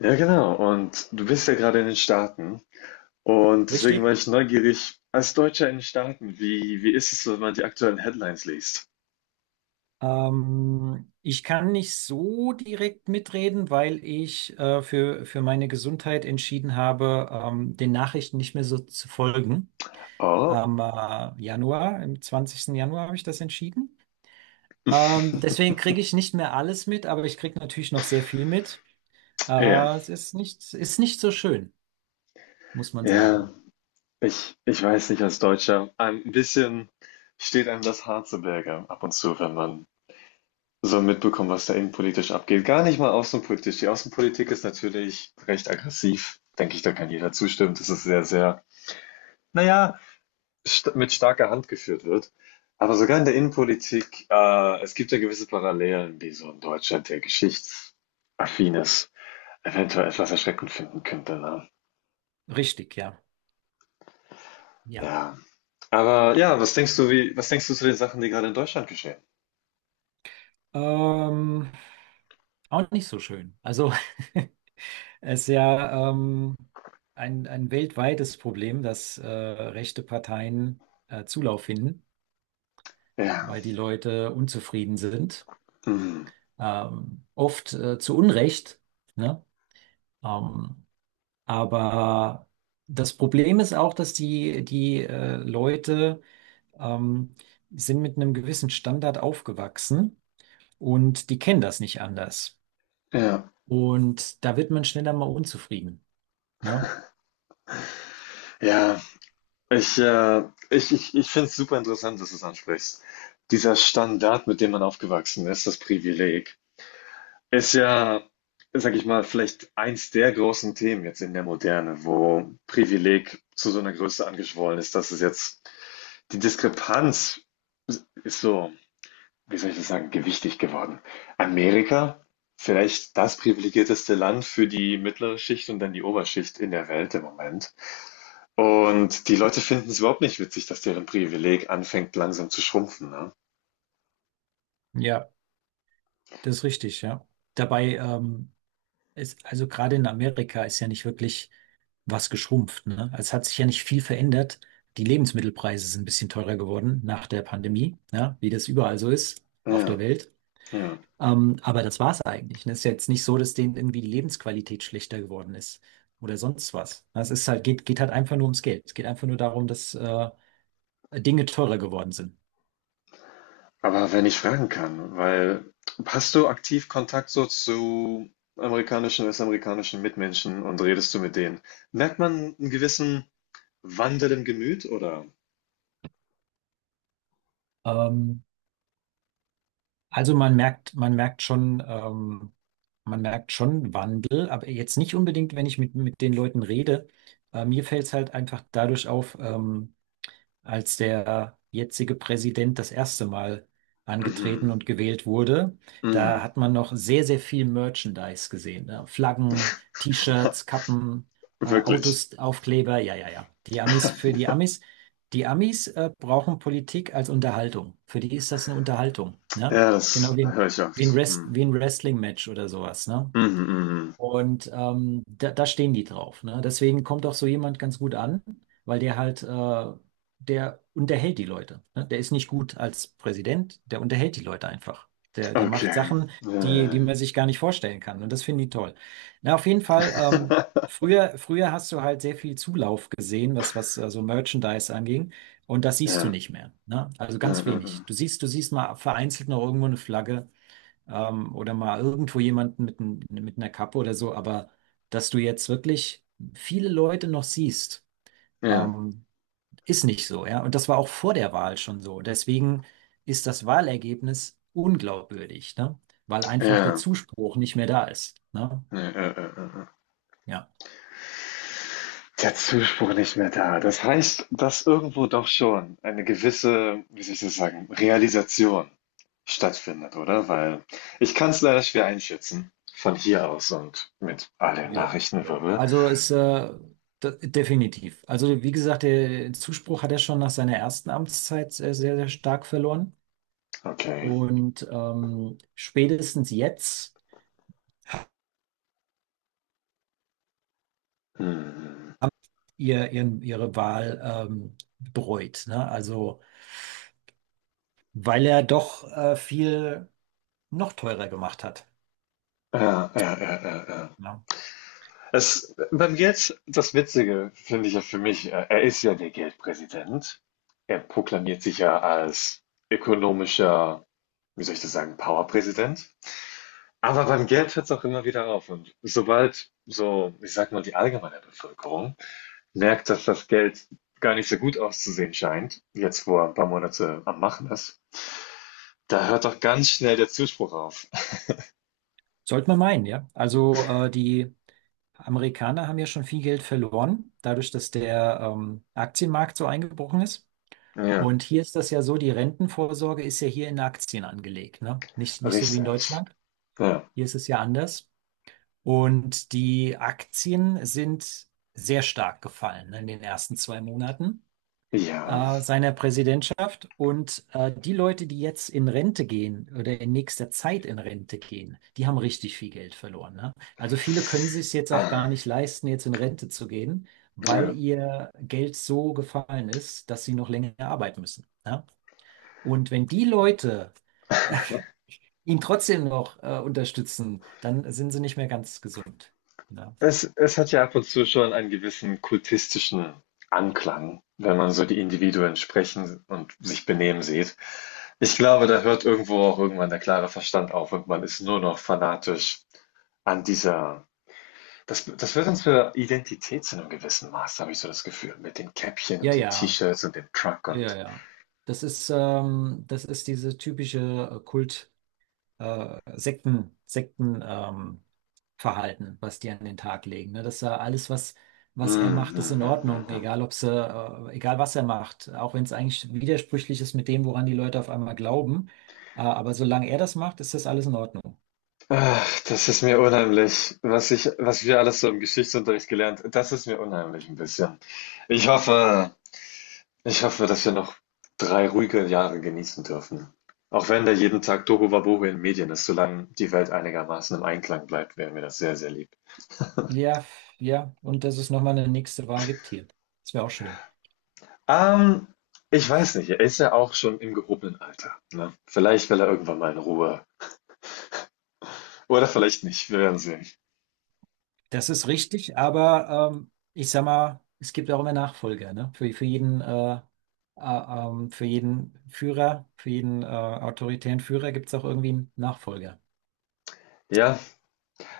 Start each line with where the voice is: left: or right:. left: Ja, genau. Und du bist ja gerade in den Staaten. Und deswegen
right: Richtig.
left: war ich neugierig, als Deutscher in den Staaten, wie ist es, so, wenn man die aktuellen Headlines liest?
right: Ich kann nicht so direkt mitreden, weil ich für meine Gesundheit entschieden habe, den Nachrichten nicht mehr so zu folgen.
left: Oh,
right: Am Januar, im zwanzigsten Januar habe ich das entschieden. Deswegen kriege ich nicht mehr alles mit, aber ich kriege natürlich noch sehr viel mit.
left: ja.
right: Es ist nicht so schön, muss man sagen.
left: Ja, ich weiß nicht, als Deutscher, ein bisschen steht einem das Haar zu Berge ab und zu, wenn man so mitbekommt, was da innenpolitisch abgeht. Gar nicht mal außenpolitisch. Die Außenpolitik ist natürlich recht aggressiv. Denke ich, da kann jeder zustimmen. Das ist sehr, sehr, naja, st mit starker Hand geführt wird. Aber sogar in der Innenpolitik, es gibt ja gewisse Parallelen, die so in Deutschland, der geschichtsaffin ist, eventuell etwas erschreckend finden könnte. Ne?
right: Richtig, ja. Ja.
left: Ja. Aber ja, was denkst du, was denkst du zu den Sachen, die gerade in Deutschland geschehen?
right: Ähm, Auch nicht so schön. Also. Es ist ja ein weltweites Problem, dass rechte Parteien Zulauf finden,
left: Ja.
right: weil die Leute unzufrieden sind.
left: Mhm.
right: Oft zu Unrecht, ne? Ähm, aber das Problem ist auch, dass die Leute ähm, sind mit einem gewissen Standard aufgewachsen und die kennen das nicht anders.
left: Ja.
right: Und da wird man schneller mal unzufrieden, ne?
left: Ja. Ich, äh, Ich finde es super interessant, dass du es ansprichst. Dieser Standard, mit dem man aufgewachsen ist, das Privileg. Ist ja, sage ich mal, vielleicht eins der großen Themen jetzt in der Moderne, wo Privileg zu so einer Größe angeschwollen ist, dass es jetzt die Diskrepanz ist so, wie soll ich das sagen, gewichtig geworden. Amerika, vielleicht das privilegierteste Land für die mittlere Schicht und dann die Oberschicht in der Welt im Moment. Und die Leute finden es überhaupt nicht witzig, dass deren Privileg anfängt langsam zu schrumpfen, ne?
right: Ja. Das ist richtig, ja. Dabei ist, also gerade in Amerika ist ja nicht wirklich was geschrumpft, ne? Also es hat sich ja nicht viel verändert. Die Lebensmittelpreise sind ein bisschen teurer geworden nach der Pandemie, ja, wie das überall so ist auf der
left: Ja,
right: Welt.
left: ja.
right: Aber das war's eigentlich, ne? Es ist ja jetzt nicht so, dass denen irgendwie die Lebensqualität schlechter geworden ist oder sonst was. Es ist halt, geht halt einfach nur ums Geld. Es geht einfach nur darum, dass Dinge teurer geworden sind.
left: Aber wenn ich fragen kann, weil hast du aktiv Kontakt so zu amerikanischen, westamerikanischen Mitmenschen und redest du mit denen? Merkt man einen gewissen Wandel im Gemüt oder?
right: Ähm, Also man merkt schon Wandel, aber jetzt nicht unbedingt, wenn ich mit den Leuten rede. Mir fällt es halt einfach dadurch auf, als der jetzige Präsident das erste Mal
left: Mhm,
right: angetreten und gewählt wurde. Da
left: mhm.
right: hat man noch sehr, sehr viel Merchandise gesehen, ne? Flaggen, T-Shirts, Kappen,
left: Wirklich.
right: Autos, Aufkleber. Ja, ja, ja. Die Amis für die Amis. Die Amis brauchen Politik als Unterhaltung. Für die ist das eine Unterhaltung, ne?
left: Ja,
right: Genau
left: das
right: wie,
left: höre ich
right: wie ein
left: oft.
right: Rest,
left: Hm.
right: wie ein Wrestling-Match oder sowas, ne?
left: Mhm, mhm, mhm.
right: Und da stehen die drauf. Ne? Deswegen kommt auch so jemand ganz gut an, weil der halt, der unterhält die Leute. Ne? Der ist nicht gut als Präsident, der unterhält die Leute einfach. Der macht
left: Okay.
right: Sachen, die, die
left: Ja,
right: man sich gar nicht vorstellen kann. Und das finden die toll. Na, auf jeden Fall, früher hast du halt sehr viel Zulauf gesehen, was so Merchandise anging. Und das
left: ja,
right: siehst du
left: ja.
right: nicht mehr. Ne? Also
left: Ja,
right: ganz
left: ja,
right: wenig.
left: ja.
right: Du siehst mal vereinzelt noch irgendwo eine Flagge oder mal irgendwo jemanden mit, mit einer Kappe oder so, aber dass du jetzt wirklich viele Leute noch siehst,
left: Ja,
right: ähm, ist nicht so, ja. Und das war auch vor der Wahl schon so. Deswegen ist das Wahlergebnis unglaubwürdig, ne? Weil einfach der
left: ja.
right: Zuspruch nicht mehr da ist, ne?
left: Ja, ja, ja, ja, ja, ja.
right: Ja.
left: Der Zuspruch nicht mehr da. Das heißt, dass irgendwo doch schon eine gewisse, wie soll ich das sagen, Realisation stattfindet, oder? Weil ich kann es leider schwer einschätzen von hier aus und mit all dem
right: Jo, jo.
left: Nachrichtenwirbel.
right: Also ist definitiv. Also wie gesagt, der Zuspruch hat er schon nach seiner ersten Amtszeit sehr, sehr, sehr stark verloren.
left: Okay.
right: Und spätestens jetzt
left: Hm.
right: haben ihre Wahl bereut. Ne? Also, weil er doch viel noch teurer gemacht hat.
left: Ja, ja, ja, ja, ja.
right: Ja.
left: Es, beim Jetzt, das Witzige finde ich ja für mich, er ist ja der Geldpräsident. Er proklamiert sich ja als ökonomischer wie soll ich das sagen, Powerpräsident. Aber beim Geld hört es auch immer wieder auf. Und sobald so, ich sag mal, die allgemeine Bevölkerung merkt, dass das Geld gar nicht so gut auszusehen scheint, jetzt wo er ein paar Monate am Machen ist, da hört doch ganz schnell der Zuspruch auf.
right: Sollte man meinen, ja. Also, die Amerikaner haben ja schon viel Geld verloren, dadurch, dass der Aktienmarkt so eingebrochen ist.
left: Ja,
right: Und hier ist das ja so, die Rentenvorsorge ist ja hier in Aktien angelegt, ne? Nicht so wie in
left: richtig.
right: Deutschland.
left: Ja.
right: Hier ist es ja anders. Und die Aktien sind sehr stark gefallen, ne, in den ersten zwei Monaten.
left: Ja.
right: Seiner Präsidentschaft. Und die Leute, die jetzt in Rente gehen oder in nächster Zeit in Rente gehen, die haben richtig viel Geld verloren. Ne? Also viele können sich es jetzt auch
left: Ah.
right: gar nicht leisten, jetzt in Rente zu gehen, weil
left: Ja.
right: ihr Geld so gefallen ist, dass sie noch länger arbeiten müssen. Ne? Und wenn die Leute äh, ihn trotzdem noch unterstützen, dann sind sie nicht mehr ganz gesund. Ne?
left: Es hat ja ab und zu schon einen gewissen kultistischen Anklang, wenn man so die Individuen sprechen und sich benehmen sieht. Ich glaube, da hört irgendwo auch irgendwann der klare Verstand auf und man ist nur noch fanatisch an dieser das wird uns für Identität zu 'nem gewissen Maß, habe ich so das Gefühl, mit den Käppchen
right: Ja,
left: und den
right: ja,
left: T-Shirts und dem Truck
right: ja, ja,
left: und
right: ja. Das ist diese typische Kult, Sekten, Verhalten, was die an den Tag legen. Ne? Dass er alles, was er
left: mhm,
right: macht, ist in
left: mhm,
right: Ordnung,
left: mhm.
right: egal ob sie, egal was er macht, auch wenn es eigentlich widersprüchlich ist mit dem, woran die Leute auf einmal glauben. Aber solange er das macht, ist das alles in Ordnung.
left: Ach, das ist mir unheimlich, was ich was wir alles so im Geschichtsunterricht gelernt das ist mir unheimlich ein bisschen. Ich hoffe Ich hoffe, dass wir noch 3 ruhige Jahre genießen dürfen. Auch wenn da jeden Tag Tohuwabohu in den Medien ist, solange die Welt einigermaßen im Einklang bleibt, wäre mir das sehr, sehr lieb.
right: Ja, ja, und dass es nochmal eine nächste Wahl gibt hier. Das wäre auch schön.
left: Ähm, Ich weiß nicht, er ist ja auch schon im gehobenen Alter. Ne? Vielleicht will er irgendwann mal in Ruhe. Oder vielleicht nicht, wir werden sehen.
right: Das ist richtig, aber ich sag mal, es gibt auch immer Nachfolger, ne? Für jeden, für jeden Führer, für jeden autoritären Führer gibt es auch irgendwie einen Nachfolger.
left: Ja,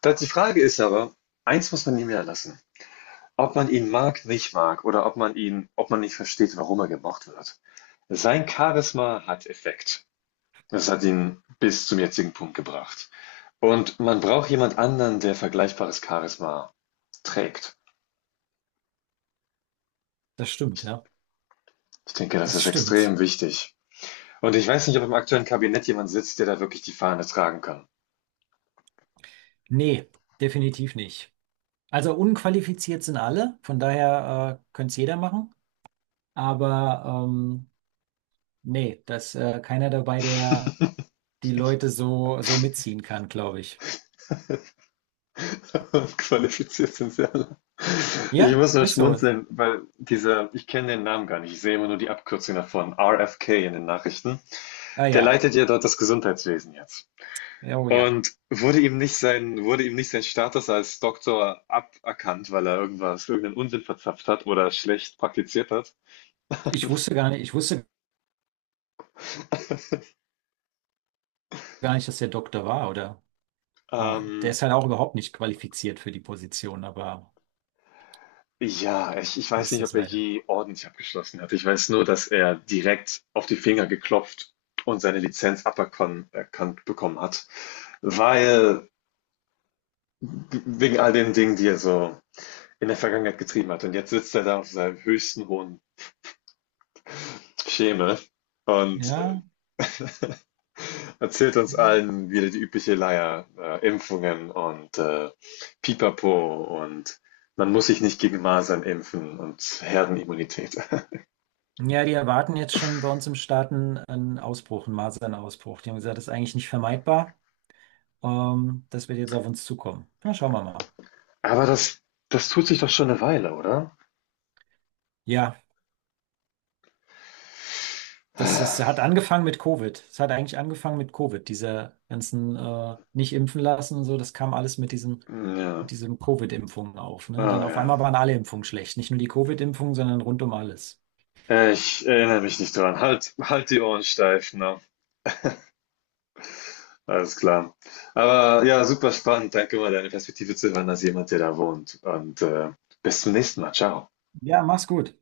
left: das die Frage ist aber, eins muss man ihm ja lassen. Ob man ihn mag, nicht mag, oder ob man ihn, ob man nicht versteht, warum er gemocht wird. Sein Charisma hat Effekt. Das hat ihn bis zum jetzigen Punkt gebracht. Und man braucht jemand anderen, der vergleichbares Charisma trägt.
right: Das stimmt, ja.
left: Ich denke, das
right: Das
left: ist
right: stimmt.
left: extrem wichtig. Und ich weiß nicht, ob im aktuellen Kabinett jemand sitzt, der da wirklich die Fahne tragen kann.
right: Nee, definitiv nicht. Also unqualifiziert sind alle, von daher könnte es jeder machen. Aber nee, dass keiner dabei, der die Leute so mitziehen kann, glaube ich.
left: Qualifiziert sind sie alle. Ich
right: Ja,
left: muss nur
right: ist so.
left: schmunzeln, weil dieser, ich kenne den Namen gar nicht, ich sehe immer nur die Abkürzung davon, RFK in den Nachrichten.
right: Ah
left: Der
right: ja.
left: leitet ja dort das Gesundheitswesen jetzt.
right: Ja, oh ja.
left: Und wurde ihm nicht sein, wurde ihm nicht sein Status als Doktor aberkannt, weil er irgendwas, irgendeinen Unsinn verzapft hat oder schlecht praktiziert hat.
right: Ich wusste gar nicht, dass der Doktor war, oder? Ah, der
left: Ähm,
right: ist halt auch überhaupt nicht qualifiziert für die Position, aber
left: ja, ich
right: so
left: weiß
right: ist
left: nicht,
right: das
left: ob er
right: leider.
left: je ordentlich abgeschlossen hat. Ich weiß nur, dass er direkt auf die Finger geklopft und seine Lizenz aberkannt bekommen hat, weil wegen all den Dingen, die er so in der Vergangenheit getrieben hat. Und jetzt sitzt er da auf seinem höchsten hohen Schemel und
right: Ja,
left: erzählt uns
right: ja.
left: allen wieder die übliche Leier, Impfungen und Pipapo und man muss sich nicht gegen Masern impfen und Herdenimmunität.
right: Ja, die erwarten jetzt schon bei uns im Staaten einen einen Ausbruch, einen Masernausbruch. Die haben gesagt, das ist eigentlich nicht vermeidbar. Das wird jetzt auf uns zukommen. Na, schauen wir mal.
left: Aber das, das tut sich doch schon eine Weile, oder?
right: Ja. Hat angefangen mit Covid. Es hat eigentlich angefangen mit Covid. Diese ganzen nicht impfen lassen und so, das kam alles mit
left: Ja,
right: diesem Covid-Impfungen auf. Ne? Dann
left: oh
right: auf
left: ja.
right: einmal waren alle Impfungen schlecht. Nicht nur die Covid-Impfung, sondern rund um alles.
left: Ich erinnere mich nicht dran. Halt, halt die Ohren steif, ne? Alles klar. Aber ja, super spannend. Danke mal, deine Perspektive zu hören als jemand, der da wohnt. Und bis zum nächsten Mal. Ciao.
right: Ja, mach's gut.